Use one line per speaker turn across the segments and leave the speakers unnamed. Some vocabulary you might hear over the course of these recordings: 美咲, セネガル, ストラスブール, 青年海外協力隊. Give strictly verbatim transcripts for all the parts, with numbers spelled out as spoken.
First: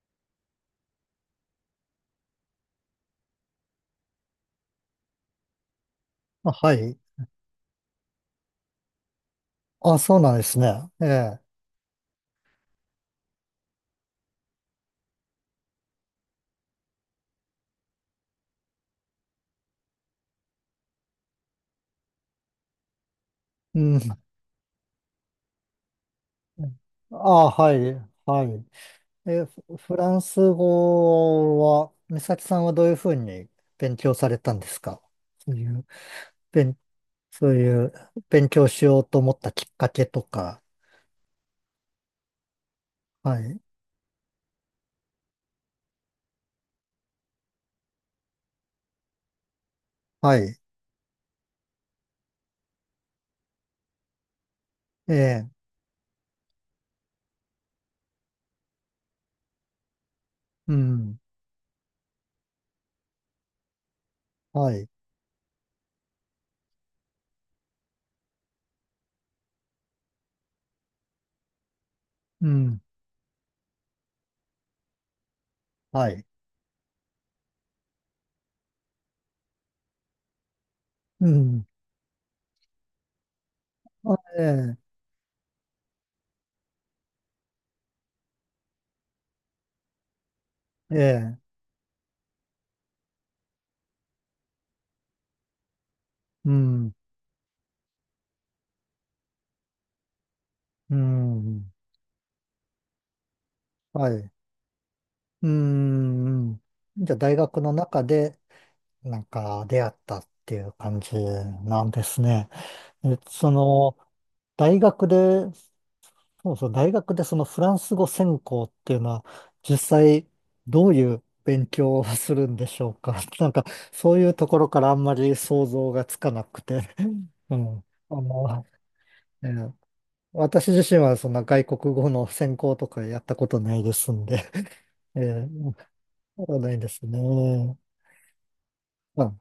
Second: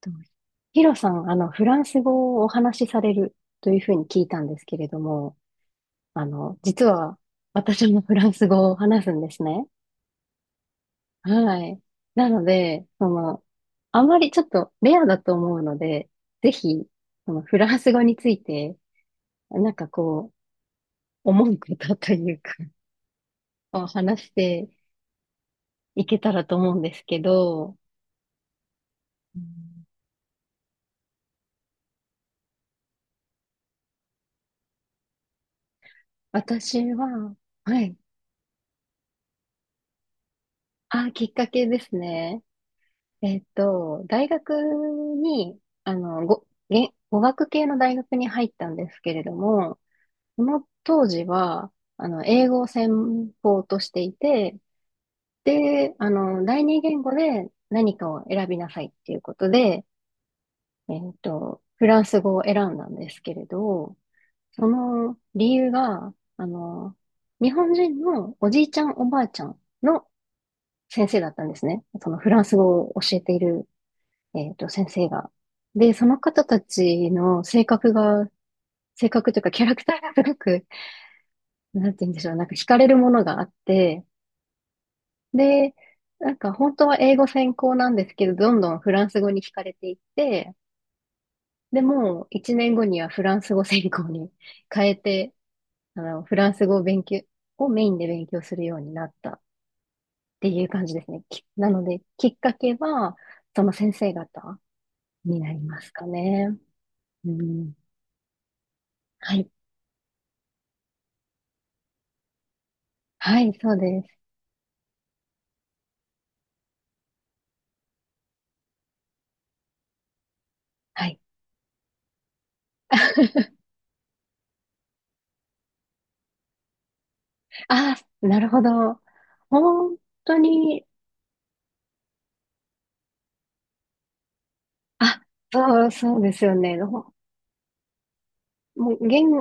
とヒロさん、あの、フランス語をお話しされるというふうに聞いたんですけれども、あ
あ、
の、
は
実
い。
は私もフランス語を話すんですね。
あ、そうなんですね。ええ。
はい。なので、その、あまりちょっとレアだと思うので、ぜひ、そのフランス語について、なんかこう、思うことというか、
う
を話
ん。
していけたらと思うんです
あ、
け
は
ど、
い。はい。
う
え、フ
ん。
フランス語は、美咲さんはどういうふうに勉強されたんですか。そういう、勉、
私は、
そう
は
いう
い。
勉強しようと思ったきっかけとか。
あ、きっかけですね。え
は
っ
い。
と、大学に、あの、ご、げ、語学系の大学に入ったんですけれども、
は
そ
い。
の当時は、あの、英語を専攻としていて、
ええ。
で、あの、第二言語で何かを選びなさいっていうことで、
う
えっ
ん。
と、フランス語を選んだんですけれど、そ
はい。
の理由が、あの、日本人のおじいちゃんおばあちゃんの先生だったんですね。そのフラン
う
ス語
ん。
を教えているえっと、先生が。で、そ
は
の
い。
方たちの性格が、性格というかキャラクターがすごく、
うん。
なんて言うんでしょう、なんか惹かれるものがあって、
あ、え
で、なんか本当は英語専攻なんですけど、どんどんフランス語に惹かれていって、
え。ええ。
でも、一年後にはフランス語専攻に 変えて、あの、フラ
う
ンス語を
ん。
勉強、をメインで勉強するようになったっていう感じ
う
ですね。きな
ん。
ので、きっかけは、その先
は
生
い。
方に
う
なりますかね。
ん。じゃあ、
う
大学
ん。
の中でなん
はい。
か出会ったっていう感じなんですね。え、
は
そ
い、そう
の、
です。
大学で、そうそう、大学でそのフランス語専攻っていうのは、実際どう
は
い
い。
う勉強をするんでしょうか。なん か、そういうところからあんまり想像がつかなくて。うん。
あ、
あ
なるほ
の、
ど。
ええ
本当
私
に、
自身はそんな外国語の専攻とかやったことないですんで、
あ、
ええ、
そう、そうです
そ
よ
うない
ね。
です
ほ
ね。
もう、言
あ、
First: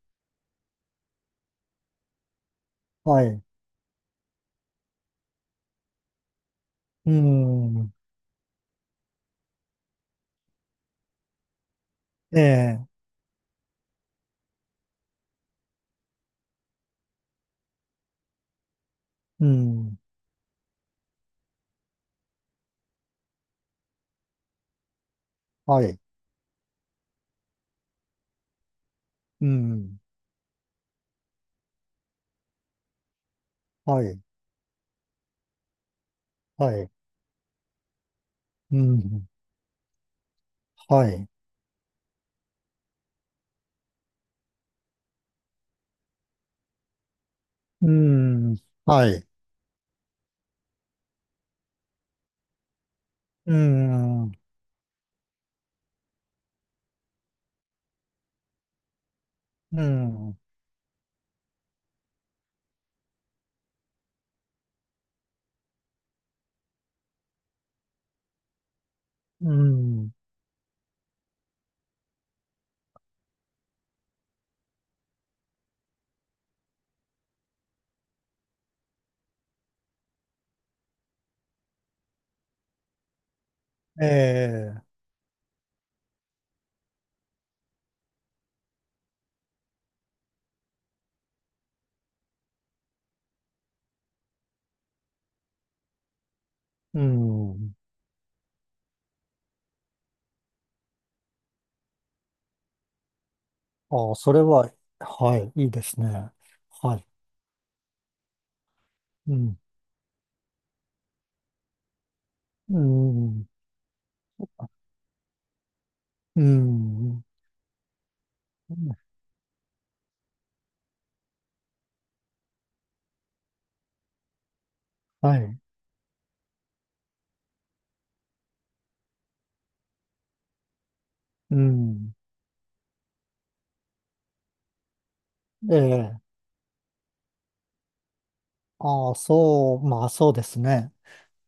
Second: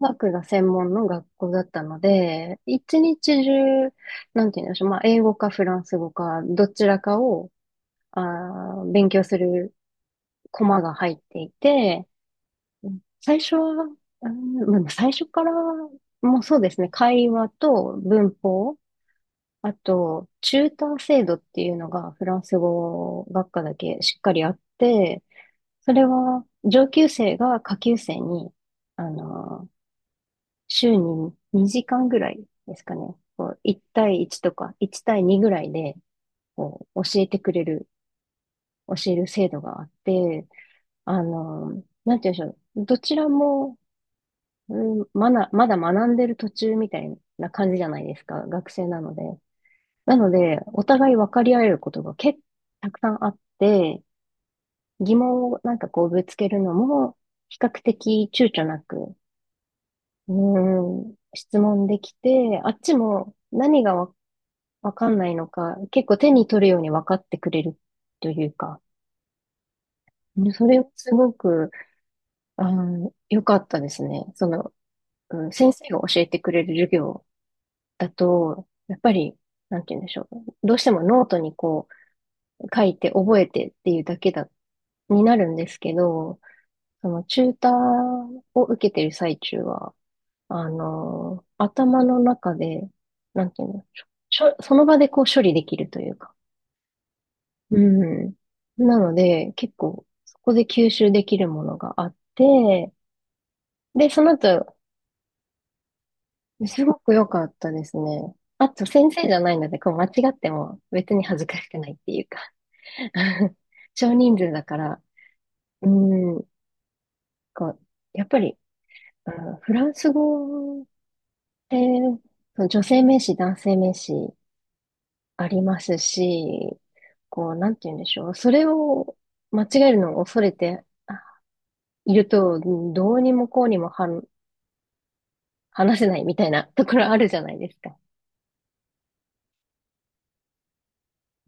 学が専門の学校だったので、一日
はい。
中、なんて言うんでしょう。まあ、英語かフランス語か、どちら
う
かを、
ん。
あー、勉強するコマが入っていて、
ええ、
最初は、うん、まあ最初から、もうそうですね。会話と文法、
う
あ
ん、
と、チューター制度っていうのがフランス語学科だけしっかりあって、
は
そ
い、
れは上級生が下級生に、あ
う
の、
ん、
週ににじかんぐらいですかね。こういち
はい、
対いちとかいち対にぐらいで
は
こ
い、
う教えてくれる、
う
教える
ん、
制度があって、
は
あ
い、
の、なんて言うんでしょう。どちらも、うん、まだ、まだ学んでる途中みたいな感じじゃ
う
ないですか。
ん、
学生な
は
ので。
い、
なので、お互い分かり合えることが結構たくさんあっ
う
て、
ん、
疑問をなんかこうぶつけるのも、比較的躊躇なく、
う
う
ん、
ーん、質問できて、あっちも何がわ、わかんないのか、結構手に取るように分かってくれるというか、
うん、
うん、それをすごく、あの、良かったですね。その、うん、先生が教えてくれる授業だと、やっぱり、なんて言うんでしょう。どうしてもノートにこう、書いて覚えてっていう
え
だけだ
え、
になるんですけど、そのチューターを受けてる最中は、あの、頭の中で、なんていうの、しょ、その場でこう処理できるというか。
うん。
うん。なので、結構そこで吸収できるものがあって、で、
ああ、
その
それは、
後、
はい、いいですね。
すご
はい、
く良かったですね。あと、先生じ
う
ゃない
ん、
ので、こう間違っても別に恥ずかしくないっていうか
うん、
少人数だから、う
う
ん、
ん、
こう、やっぱり、あのフランス語で、その女性名詞、男性名詞
は
あ
い、
りますし、こう、なんて言うんでしょう。それを間違えるのを恐れてあ
う
い
ん、
ると、どうにもこうにもはん
え
話せな
え、
いみたいなところあるじゃないですか。
ああ、そう、まあ、そうですね。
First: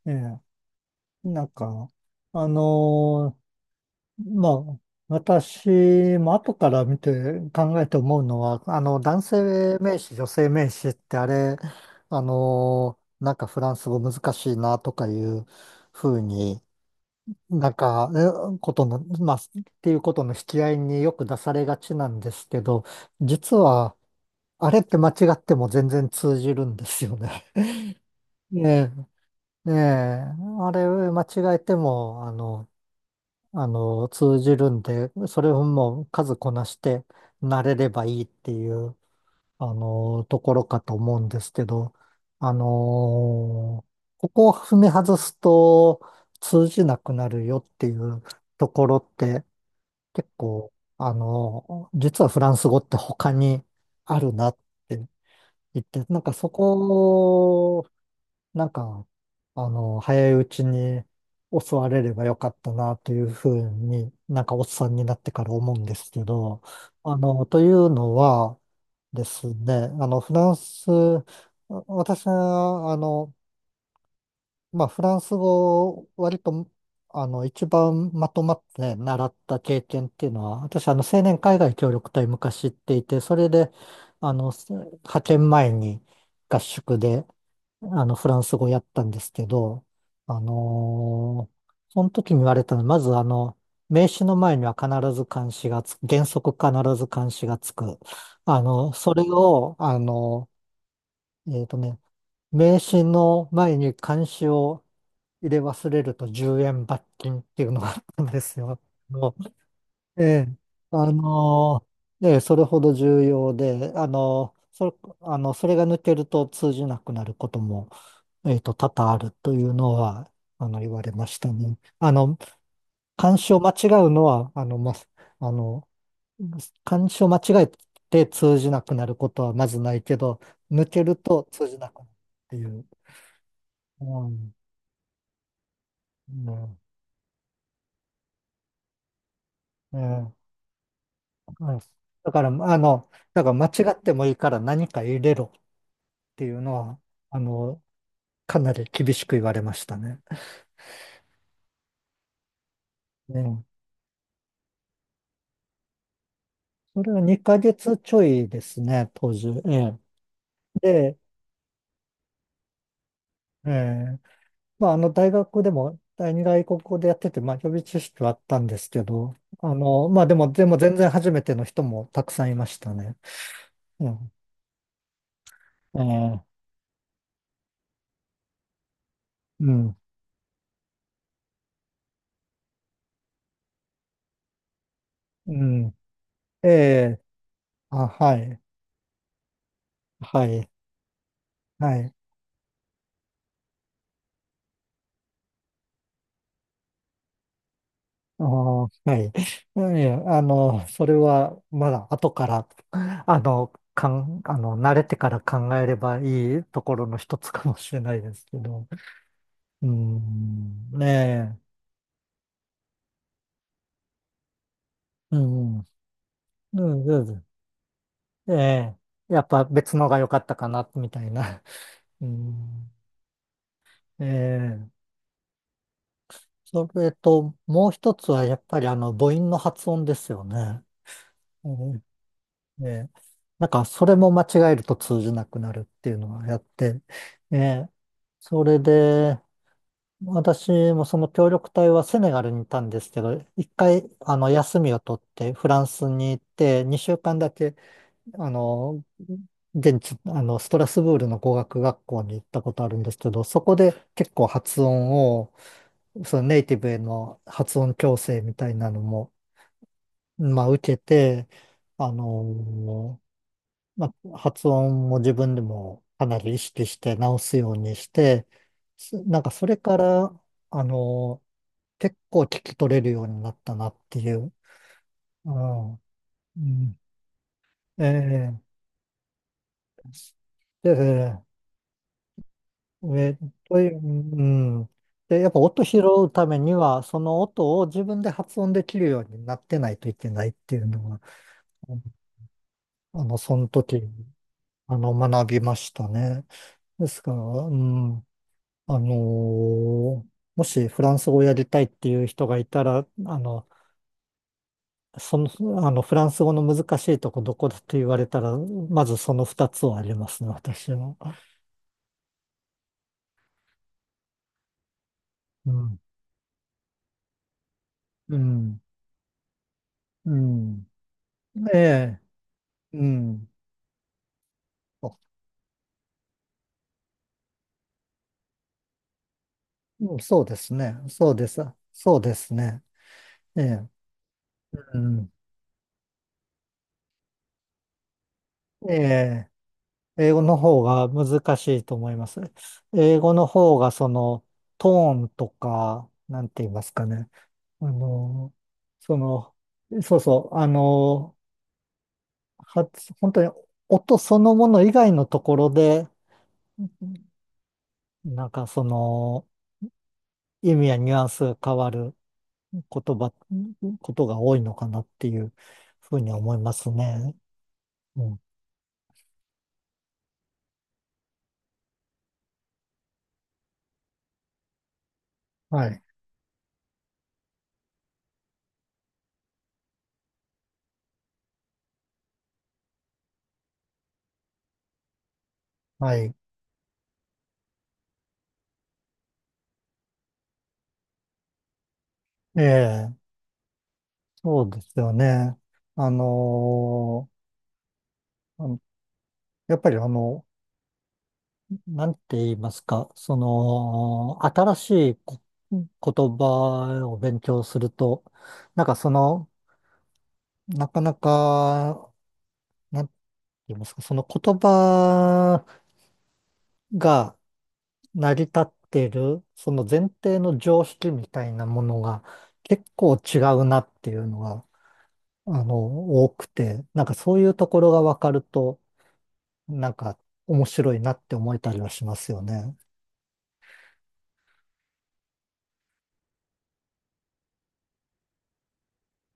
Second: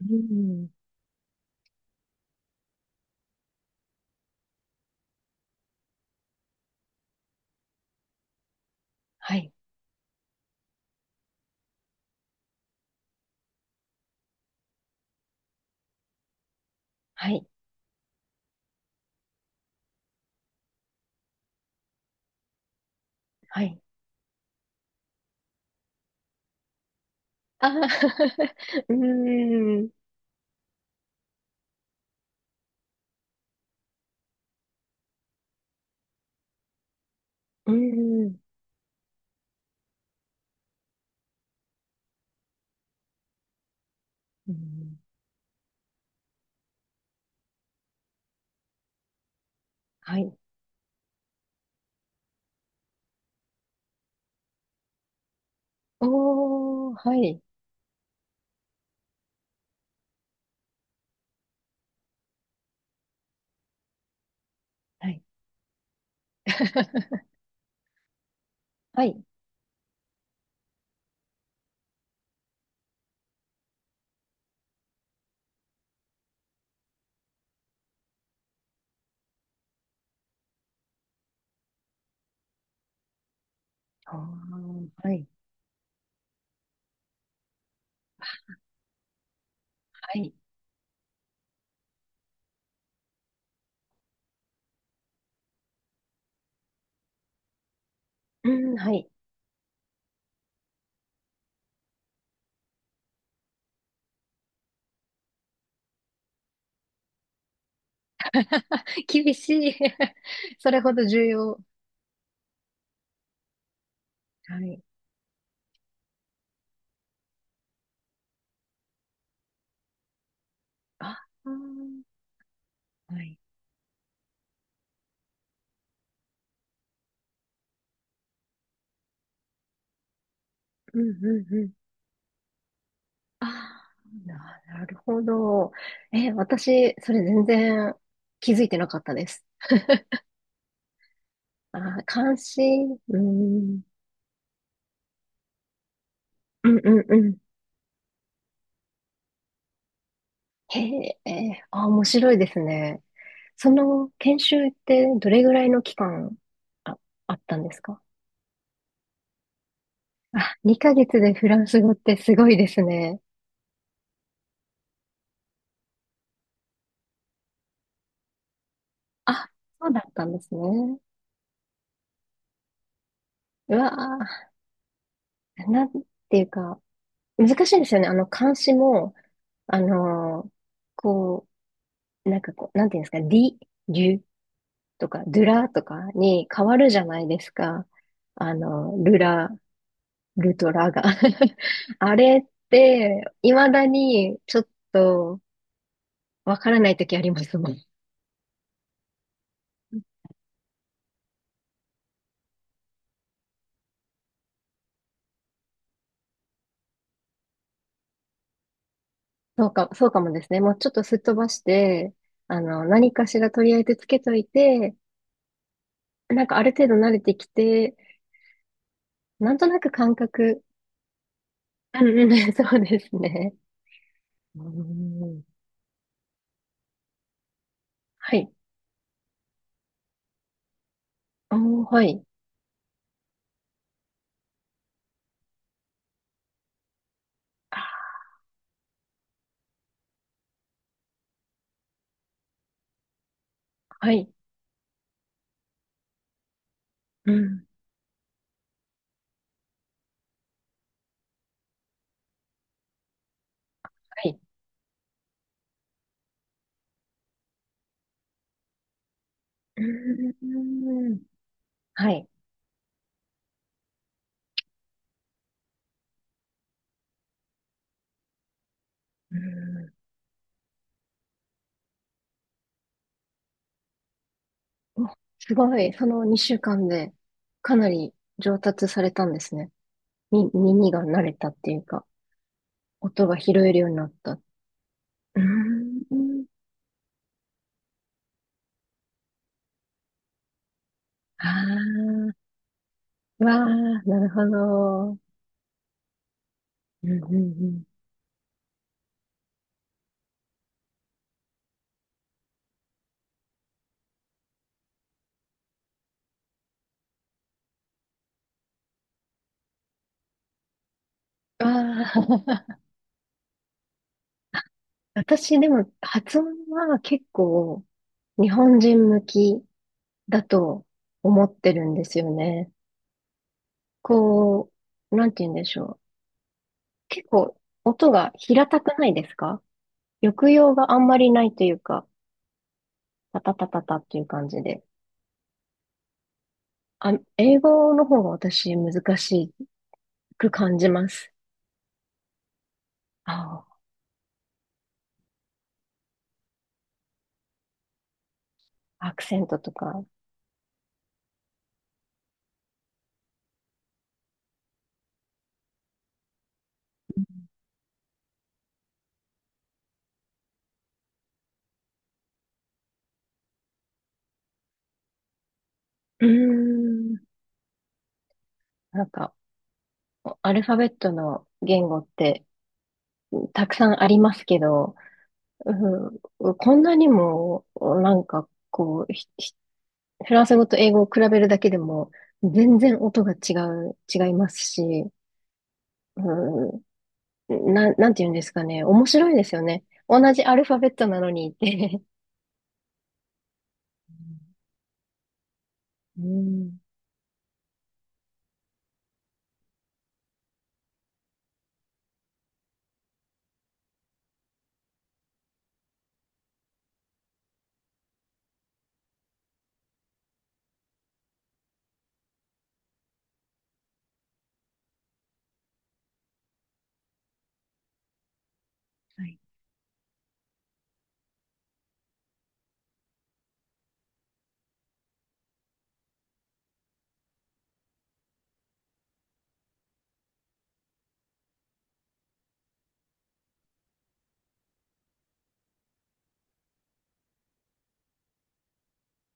う
ええ、
ん。
なんか、あのーまあ、私も後から見て考えて思うのは、あの、男
はい、
性名詞、女性名詞ってあれ、あの、なんかフランス語難しいなとかいうふうに、
はい、
なんか、えことの、まあ、っていうことの引き合いによく出されがちなんですけど、実
はい。
は、あれって間違っても全然通じるんですよね。
ああ
ね
う
え、ねえ、
ーん、
あれ間違えても、あの、あの、通じるんで、それをもう数こなして慣
うー
れればいいっ
ん、
ていう、あの、ところかと思うんですけど、あの、ここ
う
を踏み
ん。
外すと通じなくなるよっていうところって
は
結
い。
構、あの、実はフランス語って他にあるなって言って、なんかそ
おー、はい、
こなんか、あの、早いうちに襲われればよかったなというふうに、なんかおっさんに
は
なっ
い。
てから思うんですけど、あ の、というのは
は
で
い。
すね、あの、フランス、私は、あの、まあ、フランス語を割と、あの、一番まとまって習った経験っていうのは、私、あの、青年海外協力隊昔行っていて、それで、
お
あの、
ー、は
派
い。
遣前に合宿で、あの、フランス語やったんですけど、
はい。
あのーその時に言われたのは、まずあの、名詞の前には必ず冠詞がつく、原則必ず冠詞がつく。
う
あ
ん、は
の、
い。
それを、あの、えっとね、名詞の前に冠詞を入れ忘れるとじゅうえん罰金っていうのがあったんですよ。
厳
もう
しい。
ええ、
それほど
あ
重要。
のーええ、それほど重要で、あの
は
ー、
い。
そ、あの、それが抜けると通じなくなることもえっと、多々あるというのは、あの、言われ
あ
まし
あ
た
ー、
ね。あの、
は
漢
い。
詩を間違うのは、あの、ま、あの、漢詩を間違えて通じなくなることはまずないけど、抜
うん
ける
う
と
んう
通
ん。
じなくなるっていう。
ああ、
うん。
な、なるほど。え、
うん。
私、それ全然気づいてなかったです。
ええ。う
あ
ん。
ー、
だ
関
から、あ
心、
の、
う
だから間違
ん、
ってもいいから何か入れろっていう
う
の
んう
は、
んうん。
あの、かなり厳しく言われましたね。
へえ、えーあー、面白いですね。
ね、
その研修ってどれぐらいの期間あ、
それは
あった
2
んで
ヶ
す
月
か？
ちょいですね、当時。ええ。
あ、2ヶ
で、
月でフランス語ってすごいですね。
ええまあ、あの、大学でも第二外国語でやってて、まあ、予備知識はあったんですけど、
あ、
あ
そうだ
の、
っ
ま
た
あ、
ん
で
で
も、
す
でも全
ね。
然初めての人もたくさんいましたね。
うわ
うん。
ー、なんてい
え
う
え。
か、難しいんですよね。あの、漢詩も、
う
あ
ん。
のーこう、なんかこう、なんていうんですか、り、りゅとか、ドゥ
う
ラと
ん。
かに変
え
わるじゃな
え。
いですか。
あ、は
あ
い。
の、ルラ、
は
ル
い。
とラが。
は い。
あれって、未だにちょっとわからない時ありますもん。
ああ、はい。いやあの、それは、まだ後から、あの、かん、あの、慣れてから考えればいいところの一つかもしれないですけど。
そう
う
か、そうかもですね。もうちょ
ん。
っとすっ飛ば
ね
して、あの、何かしらとりあえずつけといて、
え。うん。
なんかある
う
程度
ん。
慣れ
う
て
ん。
きて、
ええ、やっ
なん
ぱ
となく
別の
感
が良かった
覚、
かな、みたいな。
う
う
んうん、そう
ん、
ですね。
え
う
え、
ん。
それと、もう一つ
は
は
い。
やっぱりあの、母音の発音ですよね。え
おー、はい。
え、ええ、なんか、それも間違えると通じなくなるっていうのをやって、ええ、
あ、
それで、私もその協力隊はセネガルにいたんですけど、一回、
はい。
あの、休みを取ってフランスに行って、2週
う
間だ
ん、
けあの、現地、あの、ストラスブールの語学学校に行ったことあるんですけど、そこで
は
結
い。
構発音を、そのネイティブへの発音矯正みたいなのも、
う
まあ、受け
ん、
て、
は
あ
い。
の、まあ、発音も自分でもかなり意識して直すようにして、すなんかそれか
う
ら、あの、結構聞き取れるようになったなっていう。
ん、お、
う
すご
ん。
い。そ
う
のにしゅうかん
ん。
で、かなり
え
上
え。
達されたんですね。み、耳が慣れ
で
たっていうか、
え
音が
ー、
拾え
と
るよ
い
うに
う、
なった。う
うん。
ー
で、やっぱ音拾う
ん、
ためには、その音を自分で発音できるようになってないといけないっていうのが、
あ
あの、
あ、わ
そ
あ、
の時、
なるほ
あの、
ど。
学びましたね。
う
で
ん
す
う
か
んう
ら、う
ん。
ん、あのーもしフランス語をやりたいっていう人がいたら、あの、その、あの、フランス語の難しいとこどこだと言われたら、まずその二つはありますね、私は。
ああ、私で
う
も
ん、
発音は結構
う
日本
ん、
人向き
う
だと
ん。
思って
え
るんです
え、
よね。
うん。
こう、なんて言うんでしょう。結構音が平たくないですか？
うん、そう
抑
で
揚
す
が
ね。
あんま
そ
り
う
な
で
い
す。
というか、
そうですね。
タタ
え
タタ
え。
タっていう感じで。
うん。
あ、英語の方が私難
ええ。
し
英語
く
の
感
方
じま
が
す。
難しいと思います。英語の方
あ
がそのトーンとか、なんて言いますかね。あの、
あ、ア
そ
クセン
の、
トとか。
そうそう、あの、発本当に音そのもの以外のところで、なんかその意味やニュアンスが変わる言葉、ことが多いのかなっていうふう
う
に思います
ーん。
ね。うん。
なんか、アルファベットの言語ってたくさんありますけど、
はい。
うん、こんなにも、なんかこう、ひフランス語と英語を比べるだけでも、全然音が違う、違いますし、
はい。
うん、な、なんて言うんですかね。面白いですよね。同じアルファベットなのにって。
ええ、そう ですよね。あ
うん、うん、
のーあのやっぱりあの、なんて言いますか、その、新しいこ言葉を勉強すると、なんかその、なかなか、なんて言いますか、その言葉が成り立ってい
はい。
る、その前提の常識みたいなものが結構違うなっていうのが、あの、多くて、なんかそういうところがわかると、なんか面白いなって思えたりはしますよね。